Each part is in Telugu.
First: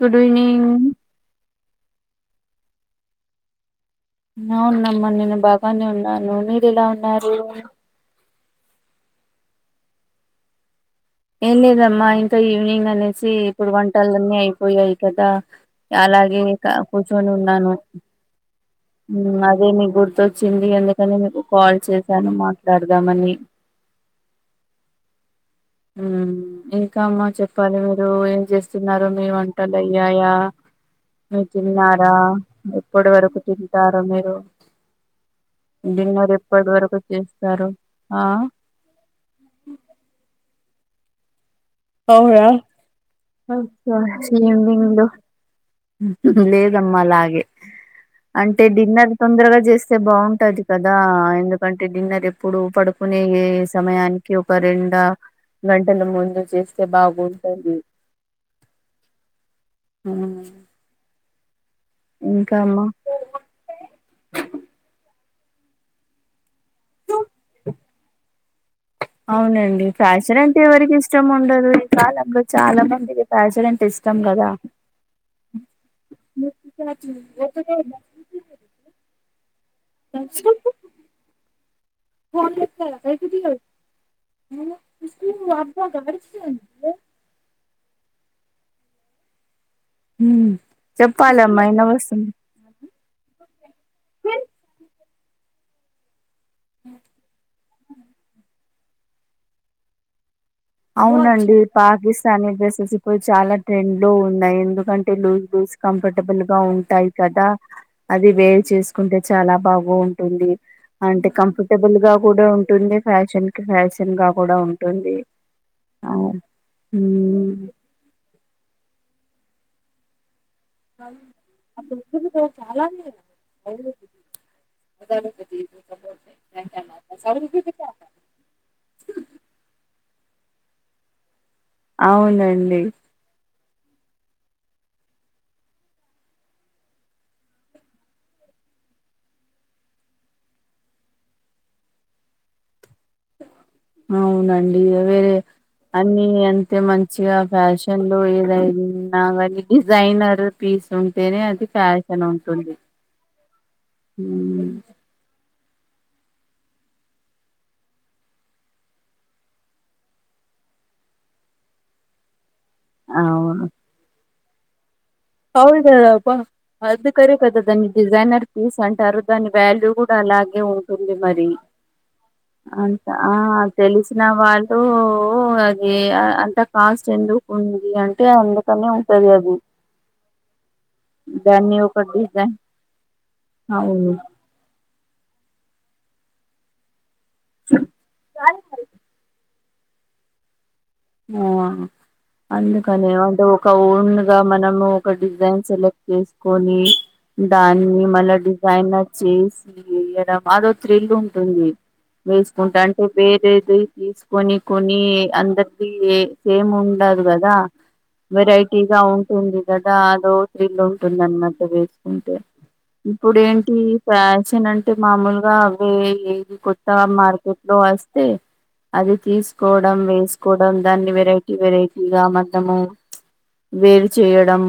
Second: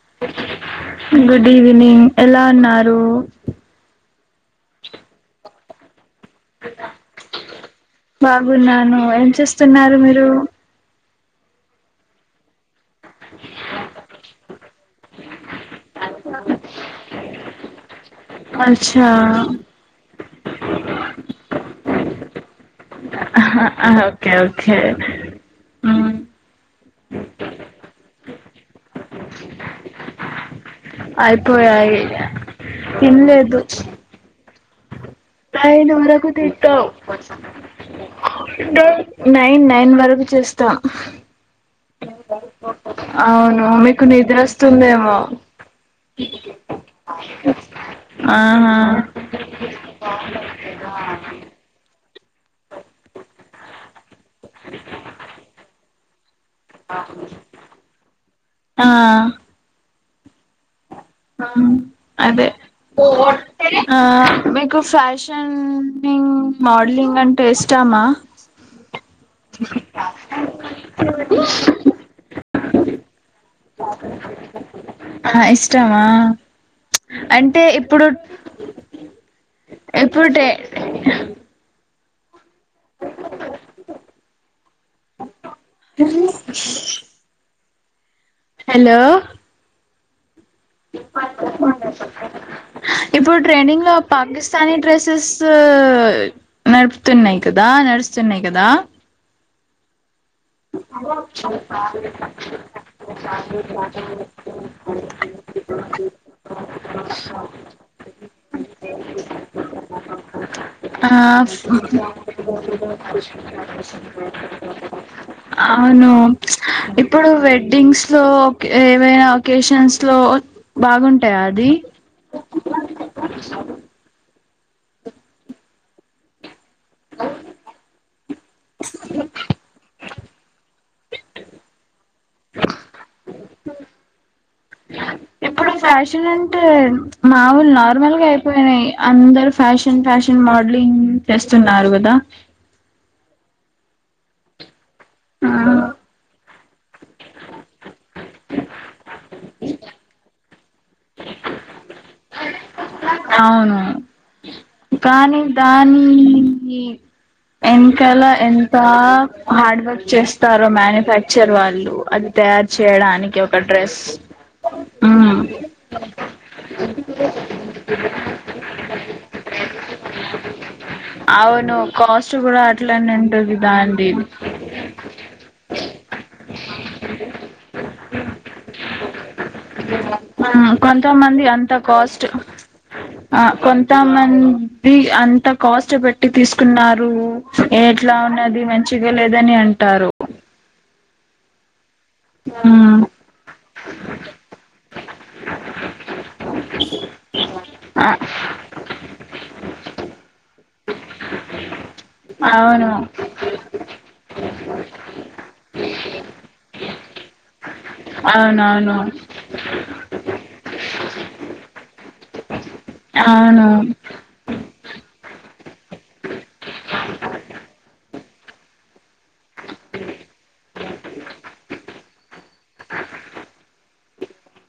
గుడ్ ఈవినింగ్ గుడ్ ఈవెనింగ్ ఎలా ఉన్నారు అవునమ్మా నేను బాగానే ఉన్నాను మీరు ఎలా ఉన్నారు బాగున్నాను ఏం చేస్తున్నారు మీరు ఏం లేదమ్మా ఇంకా ఈవినింగ్ అనే సి ఇప్పుడు వంటలు అన్నీ అయిపోయాయి కదా అలాగే ఇక కూర్చొని ఉన్నాను అ అదే మీకు గుర్తొచ్చింది ఎందుకని మీకు కాల్ చేశాను మా ఆహా ఓకే ఓకే మ్, ఇంక అమ్మా చెప్పాలి మీరు ఏం చేస్తున్నారు మీ వంటలు అయ్యాయ మీ అయిపోయాయి తిన్నార ఎప్పటి వరకు తినలేదు తింటారు మీరు [unintelligible] డిన్నర్ ఎప్పటి వరకు తింటామ్ చేస్తారు ఆ నైన్ నైన్ వరకు చూస్త అవున అవును మీకు నిద్ర వస్తుందేమో [unintelligible] లేదమ్మా లాగే అంటే ఆహా డిన్నర్ తొందరగా చేస్తే బాగుంటది కదా ఎందుకంటే డిన్నర్ ఎప్పుడు పడుకునే ఏ సమయానికి ఒక రెండు గంటల ముందు చేస్ ఆ ఉ ఆ అదే అమ్మా ఆ మీకు ఫ్యాషనింగ్ మోడలింగ్ అంటే ఇష్టమ అవునండి ఫ్యాషన్ అంటే ఎవరికి ఇష్టం ఉండదు ఈ కాలంలో చాల మంది ఆ ఇష్టమా అంటే ఇప్పుడు [inaudible] ఇప్పుడు టే [inaudible] [unintelligible] హలో చెప్పాలమ్మా అయిన [unintelligible] ఇప్పుడు ట్రెండింగ్ లో పాకిస్తానీ డ్రెస్సెస్ నడుపుతున్నాయి కదా నడుస్తున్నాయి కదా అవునండి పాకిస్తానీ డ్రెసెస్ ఇప్పుడు చాల ట్రెండ్ లో ఉన్నాయి ఎందుకంటే లు స్ కంఫర్టబుల్ గా ఉంటాయి కదా అది వేరు చేసుకుంటే చాల బాగు ఉంటుంది ఆ అంటే కంఫర్టబుల్ గా కూడ ఉంటుంది ఫ్యాషన్ కి ఫ్యాషన్ గా కూడా ఉంటుంది అవును ఇప్పుడు మ్మ్ వెడ్డింగ్స్ లో ఏవైన అకేషన్స్లో అప్పుడు ఇద్దరి దగ్గర చాలా ఉన్న రైల్వే టికెట్లు [unintelligible] హు హు అవునండి ఇప్పుడు ఫ్యాషన్ అంటే మాములు నార్మల్గా అయిపోయినాయి అందర్ ఫ్యాషన్ ఫ్యాషన్ మోడలింగ్ చేస్తున్నారు కదా అవునండి వేరే ఆ అన్ని అంతే మం మంచిగా ఫ్యాషన్ లో ఏదైనా కానీ డిజైనర్ పీస్ ఉంటేనే అది ఫ్యాషన్ [unintelligible] ఉంటుంది అవును ఉమ్, కానీ దాని కి ఇంకల ఎంత హార్డ్ వర్క్ చేస్తారో మ్యానుఫ్యాక్చర్ వాళ్ళు అది తయార్ చేయడానికి అవును ఒక డ్రస్ అవును కదా అమ్మ అందుకనే [unintelligible] డిజైనర్ పీస్ అంటారు దాని వాల్యూ కూడ అలాగే ఉం ఆ ఉంటుంది మరి అవును కాస్ట్ కూడా అట్లనే ఆ ఉంటది దాంది తెలిసిన వాళ్ సో అది అంత కాస్ట్ ఎందుకు ఉంది అంటే అందుకనే ఉంటది అది వివాన్ ఆ కొంతమంది అంత దాన్ని ఒక కాస్ట్ డిజైన్ ఆ అవును కొంతమంది హ్మ్ ఇది అంత కాస్ట్ పెట్టి తీసుకున్నారు ఎట్లా ఉన్నది మంచిగా లేదని అంటారు ఆ మ్మ్ అందుకని ఒక ఓన్ గా మనము ఒక డిజైన్ సెలెక్ట్ చేసుకొని దాన్ని ఆ మళ్ల డిజైనర్ చేసి వేయడం అదో థ్రిల్లింగ్ ఉంటుంది వేసుకుంటే అవును అంటే వేరేది తీసుకొని కొని అందరికి సేమ్ ఉండదు కదా అవునవును వెరైటీగా ఉంటుంది కదా అదో థ్రిల్లు ఉంటున్నట్టు వేసుకుంటే ఇప్పుడు అవును ఏంటి ఫ్యాషన్ అంటే మామూలుగా అవే ఏది కొత్తా మార్కెట్ లో వస్తే అది తీసుకోవడం వేసుకోవడం దాన్ని వెరైటీ వెరైటీ ఇగ మతం వేరు చేయడం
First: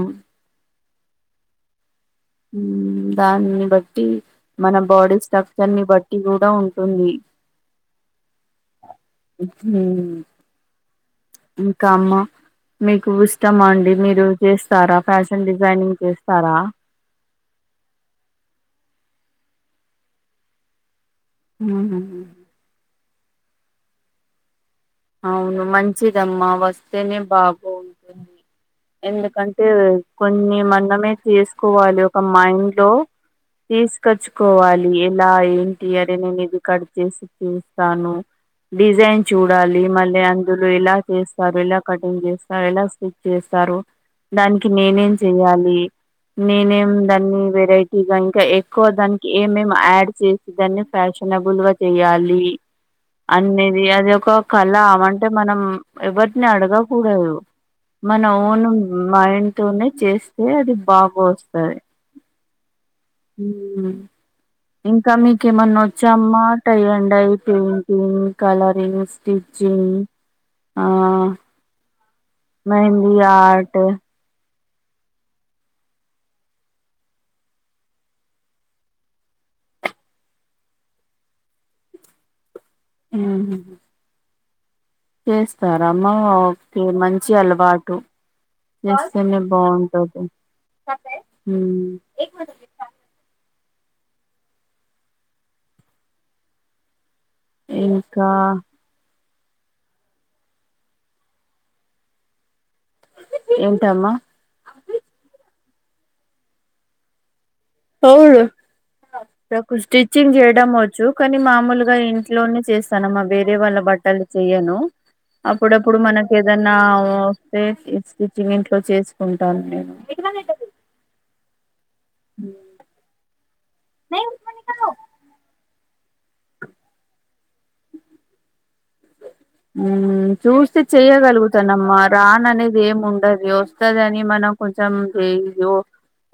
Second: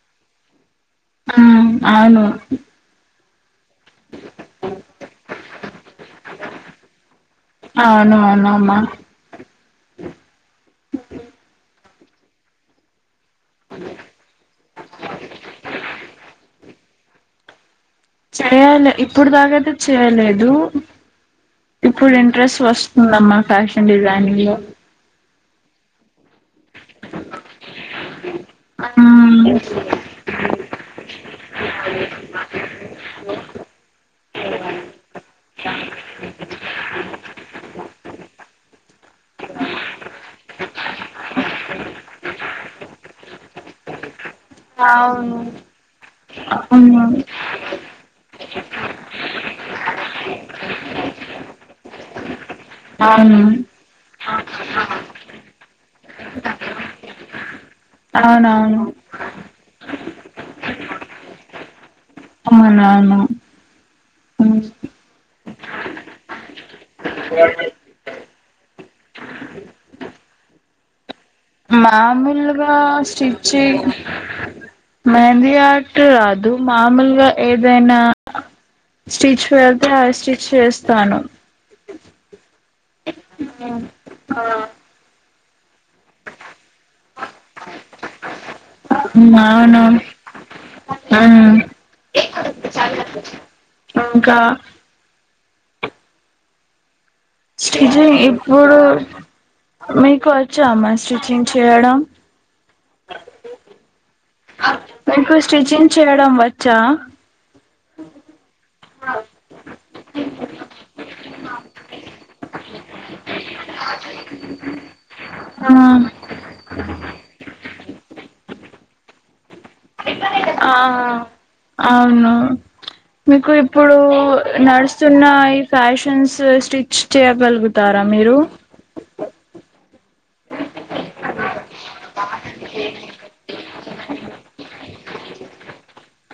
ఆ అవును దాన్నీ బట్టి మన బాడీ స్ట్రక్చర్ ని బట్టి కూడా ఉంటుంది ఆ అవును మనమ్మ ఉమ్ ఇంకా అమ్మ మీకు స్ ఇష్టమా అండి మీరు చేస్తారా ఫ్యాషన్ డిజైనింగ్ చేస్తారా చెయ్యాలి ఇప్పుడు దాకాతే చేయలేదు ఇప్పుడు మ్, ఇంట్రెస్ట్ వస్తు ఉందమ్మా ఫ్యాషన్ డిజైనింగ్ లో అవును మంచిదమ్మా వస్తేనే బాగుంటుంది ఎందుకంటే కొన్ని మనమే చేసుకోవాలి ఒక మైండ్ లో తీసుకొచ్చుకోవాలి ఎలా ఏంటి అరే నేను ఇది కట్ చేస్తే చేస్తాను డిజైన్ చూడాలి ఇగ మళ్ళీ అందులో ఎలా చేస్తారు ఎలా కటింగ్ చేస్తారు ఎలా స్టిచ్ చేస్తారు దానికి నేనేం చెయ్యాలి నేనేం అవును దాన్ని వెరైటీగా ఇంకా ఎక్కువ దానికి ఏమేం యాడ్ చేసి దాన్ని ఫ్యాషనబుల్ గా చెయ్యాలి అవును అమ్మ ఇది అది ఒక కళ అవంటే మనం ఎవరిని అడగకూడదు మన ఓను అవునవును మా ఇంట్లోనే చేస్తే అది బాగా వస్తుంది అమ్మ అవునవును ఇంకా మీకేమన్నా వచ్చామ్మా టయింగ్ డయింగ్ అయిపోయి రింగ్ కలరింగ్ స్టిచింగ్ ఆ మామూలుగా mehndi art stitching mehndi at అదు మామూలుగా ఏదైనా స్టిచ్ వెళ్తే అది స్టిచ్ వేస్తాను [inaudible] ఆ చేస్తారమ్మా ఓకే మంచి అలవాటు చేస్తేనే అవును బాగుంటది ఉమ్. హ్మ్ ఇంకా స్టిచింగ్ ఇంకా ఇప్పుడు మీకు వచ్చామ్మా స్టిచింగ్ చేయడం ఏంటమ్మా మీకు స్టిచ్చింగ్ చేయడం వచ్చా అవునుకు నాకు స్టిచ్చింగ్ చేయడం వచ్చు కానీ మామూలుగా ఇంట్లోనే చేస్ తనమ్మ వేరే వాళ్ళ బట్టలు చెయ్యను ఆ అప్పుడప్పుడు మనకి ఏదన్నా వస్తే స్టిచ్చింగ్ ఇంట్లో చేసి కుంటాను నేను ఆ అవును మీకు ఇప్పుడు నడుస్తున్న ఫ్యాషన్స్ స్టిచ్ చేయగలుగుతారా మీరు ఉ చూస్తే చెయ్యగలుగుతానమ్మా రాన్ అనేది ఏమి ఉండదు వస్తదని మనం కొంచెం లేదు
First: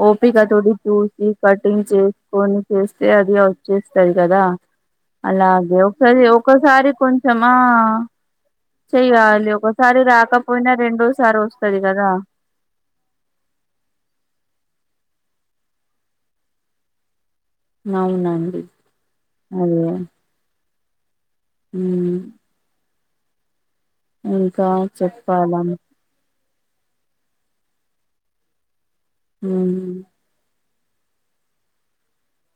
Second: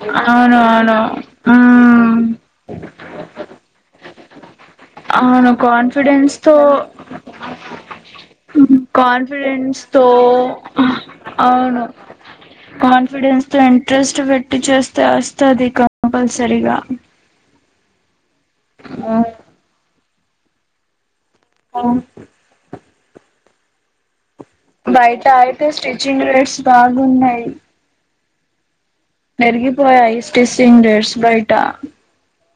ఓపికతో అవును అవును చూసి కటింగ్ మ్మ్ చేసుకొని చేస్తే అది వచ్చేస్తది కదా అవును అలాగే ఒకసారి కాన్ఫిడెన్స్ తో ఒకసారి కొం చమా చెయ్యాలి కాన్ఫిడెన్స్ ఒకసారి తో రాకపోయినా రెండోసారి వస్తది అవును కదా కాన్ఫిడెన్స్ తో ఇంట్రెస్ట్ పెట్టి చేస్తే వస్తది కంపల్సరిగా అవునండి హ్ అయ్యో ఆ ఇంకా చెప్పాలం చిం రేట్స్ బాగున్నాయి ఉమ్ పెరిగిపోయాయి స్టీచింగ్ రేట్స్ బయట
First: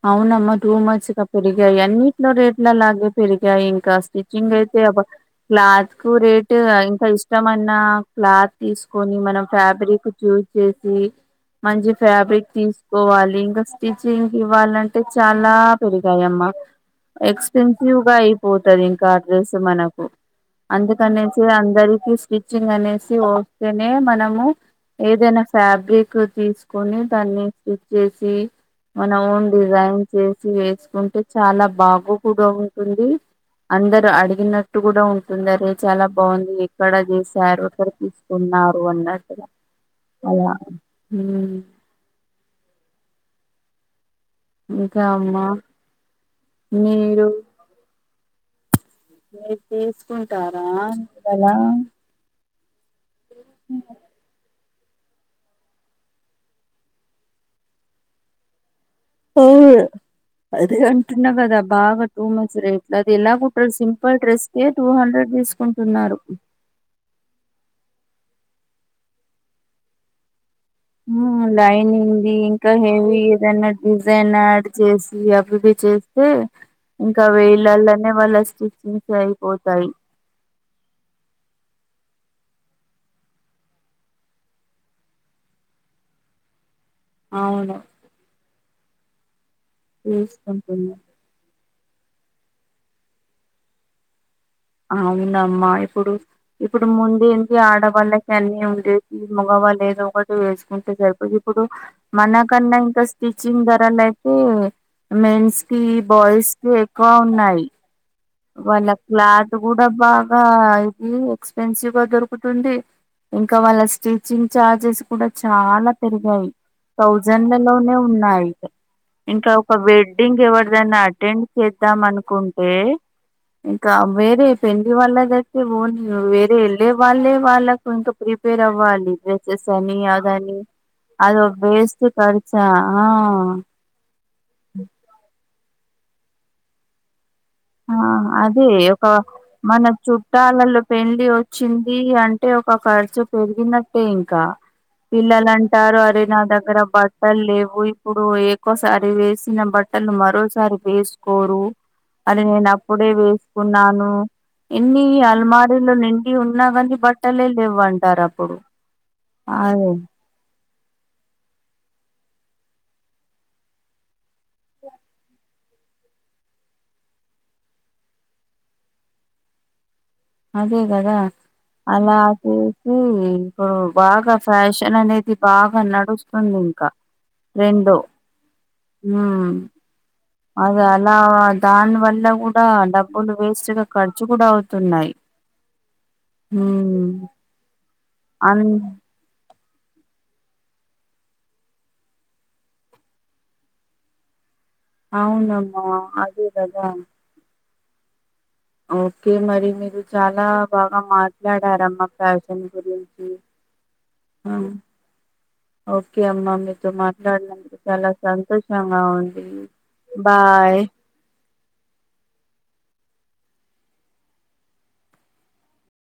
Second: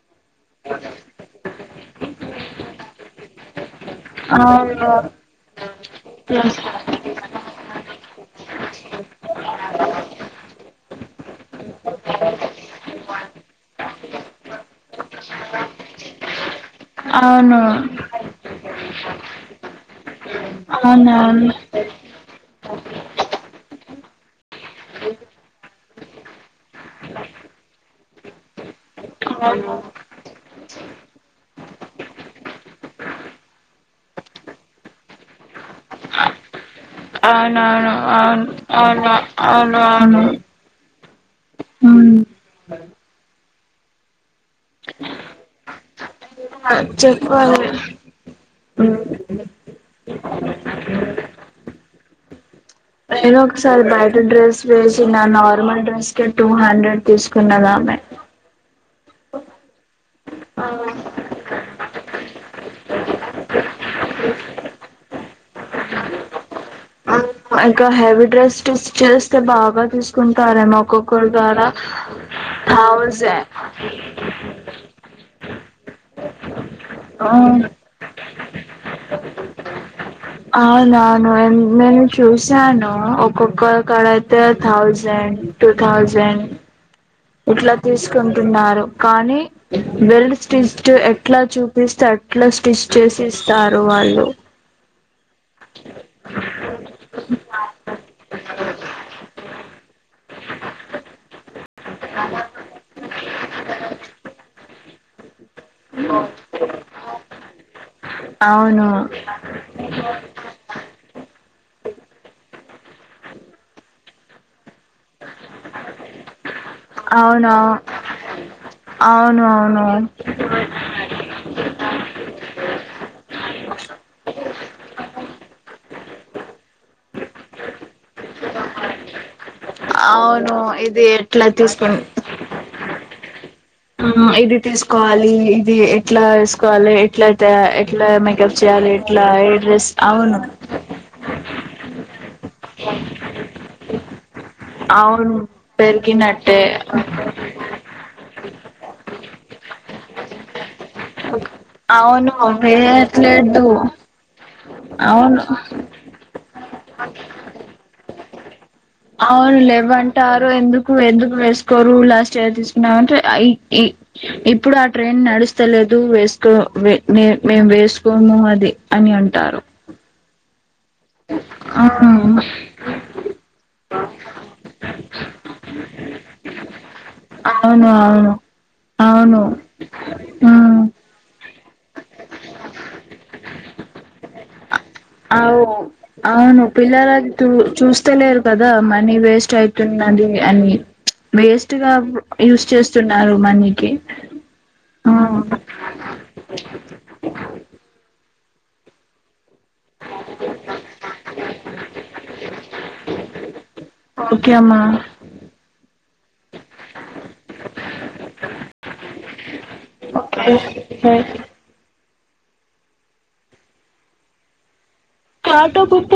అవునమ్మా టూ మంత్స్ గా పెరిగాయి అన్నిట్లో రేట్లలాగే పెరిగాయి ఇంకా స్టిచ్చింగ్ అయితే అవును అబ్బా క్లాత్కు రేట్ ఇంకా ఇష్ ఇష్టమన్న క్లాత్ తీసుకొని మనం ఫ్యాబ్రిక్ చూజ్ చేసి మంచి ఫ్యాబ్రిక్ తీసుకోవాలి ఇంకా స్టిచింగ్ ఇవ్వాలంటే చాలా పెరిగాయమ్మ అవును ఎక్స్పెన్సివ్ గా అయిపోతది ఇంకా ఆ డ్రెస్ మనకు అందుకనేసి అవునవును ఆ అందరికి స్టిచ్చింగ్ అనేసి ఓస్తానే మనము ఏదైనా ఫ్యాబ్రిక్ తీసుకొని దాన్ని స్టిచ్ చేసి మన ఓన్ డిజైన్ చేసి వేసుకుంటే చాలా బాగ కూడా ఉంటుంది అందరు అడిగినట్ ట్టు కూడా ఉంటుంది అరే చాలా బాగుంది ఎక్కడ చేశారు ఎక్కడ అవునవును అవును తీసుకున్నారు అవును అన్నట్టు అవును అలా హ్మ్ హ్మ్ ఇంకా అమ్మా ఎందుకు మీరు మళ్ళీ చెప్పాలి మీరు తీసుకుంటారా అలా నేను ఒకసారి బయట డ్రెస్ చేసిన నార్మల్ డ్రెస్ కి టూ హండ్రెడ్ తీసుకున్నదామె అవును అదే అంటున్నా గదా బాగా టూ మచ్చ రేట్ల అది ఎలా కుట్టారు సింపల్ డ్రెస్ కే టూ హండ్రెడ్ తీసుకుంటున్నారు ఇంకా హెవీ డ్రెస్స్టి స్టిచ్ చేస్తే బాగా తీసుకుంటారేమో ఒక్కొక్కరు కాడ లైనింగ్ది ఇంకా హెవీ థౌజండ్ ఏదన్నా డిజ్ జైన్ యాడ్ చేసి అవిఇవి చేస్తే ఇంకా వేలలోనే వాళ్ళ స్టిచ్చింగ్ అయిపోతాయి అవునవును నేను చూసాను ఒక్కొక్కక్కడ అయితే థౌజండ్ టూ థౌజండ్ ఇట్లా అవును తీసుకుంటున్నారు కానీ వెల్డ్ స్స్ తీసుకుంటున్నా ఎట్లా చూపిస్తే అట్లా స్టిచ్ చేసి ఇస్తారు వాళ్ళు అ మ్మా ఇప్పుడు ఇప్పుడు ముందేంటి ఆడవాళ్ళకి అన్నీ ఉండేవి మగ వాళ్ళు ఏదో ఒక వేసుకొంటే సరిపోదు ఇప్పుడు మన కన్నా ఇంకా స్టిచింగ్ ధరలు అయితే మెన్స్ కి బాయ్స్ కి ఎక్కువ ఉన్నాయి అవును వాళ్ళ క్లాత్ కూడా బాగా ఇది ఎక్స్పెన్సివ్ గా దొరుకుతుంది ఇంకా వాళ్ళ స్టిచ్చింగ్ ఛార్జెస్ కూడా చాలా పెరిగాయి అవును థౌజండ్లలోనే ఉన్నాయి అవును ఇంకా ఒక అవును వెడ్డింగ్ ఎవరిదైనా అటెండ్ చేద్దాం అనుకుంటే ఇంకా వేరే పెళ్లి వాళ్ళది అయితే ఓ వేరే వెళ్ళే వాళ్ళే వాళ్ళకు ఇంకా ప్రీ ప్రేమ అవ్వాలి సేమియా అవును కానీ ఇది ఎట్లా అదొక తీసుకు వేస్ట్ ఖర్చా ఆ ఇది తీసుకోవాలి ఇది ఎట్లా తీసుకోవాలి ఎట్లా ఆ ఎట్లా మేకప్ అదే చేయాలి ఒక ఎట్లా ఏ మన డ్రెస్ అవును చుట్టాలలో పెళ్లి వచ్చింది అంటే ఒక ఖర్చు పెరిగినట్టే ఇంకా అవును పిల్లలు అంటారు అరే నా పెరిగినట్టే దగ్గర బట్టలు లేవు ఇప్పుడు ఎకోసారి వేసిన బట్టలు మరోసారి వేసుకోరు అవును అది నేను అప్పుడే వేయట్లేదు వేసుకున్నాను ఇన్ని అవును అల్మారీలు ని నిండి ఉన్నా కానీ బట్టలే లేవు అంటారు అప్పుడు అవును అదే లేవంటారు ఎందుకు ఎందుకు వేసుకోరు లాస్ట్ ఇయర్ తీసుకున్నామంటే ఈ ఇప్పుడు ఆ ట్రైన్ నడుస్తు ఇస్తలేదు వేసుకోే మేము వేసుకోము అది అని అంటారు అదే కదా ఆ అలా అది ఇప్పుడు బాగా ఫ్యాషన్ అనేది బాగా నడుస్తుంది ఇంకా అవును ట్రెండు అవును అవును ఆ అదే అలా దాని వల్ల కూడా డబ్బులు వేస్ట్గా ఖర్చు కూడా అవుతున్నాయి అవు అవును పిల్లలు ఉమ్ అది చూస్తలేరు అన్ కదా మనీ వేస్ట్ అయి న్నది అని వేస్ట్ గా యూస్ చేస్తున్నారు మనీకి ఆ అవునమ్మా అదే కదా ఓకే మరి మీరు చాలా బాగా మాట్లాడారమ్మా ఫ్యాషన్ గురించి ఓకే ఆ అమ్మా ఓకే అమ్మ మీతో మాట్లాడినందుకు చాలా సంతోషంగా ఉంది బాయ్ స [unintelligible]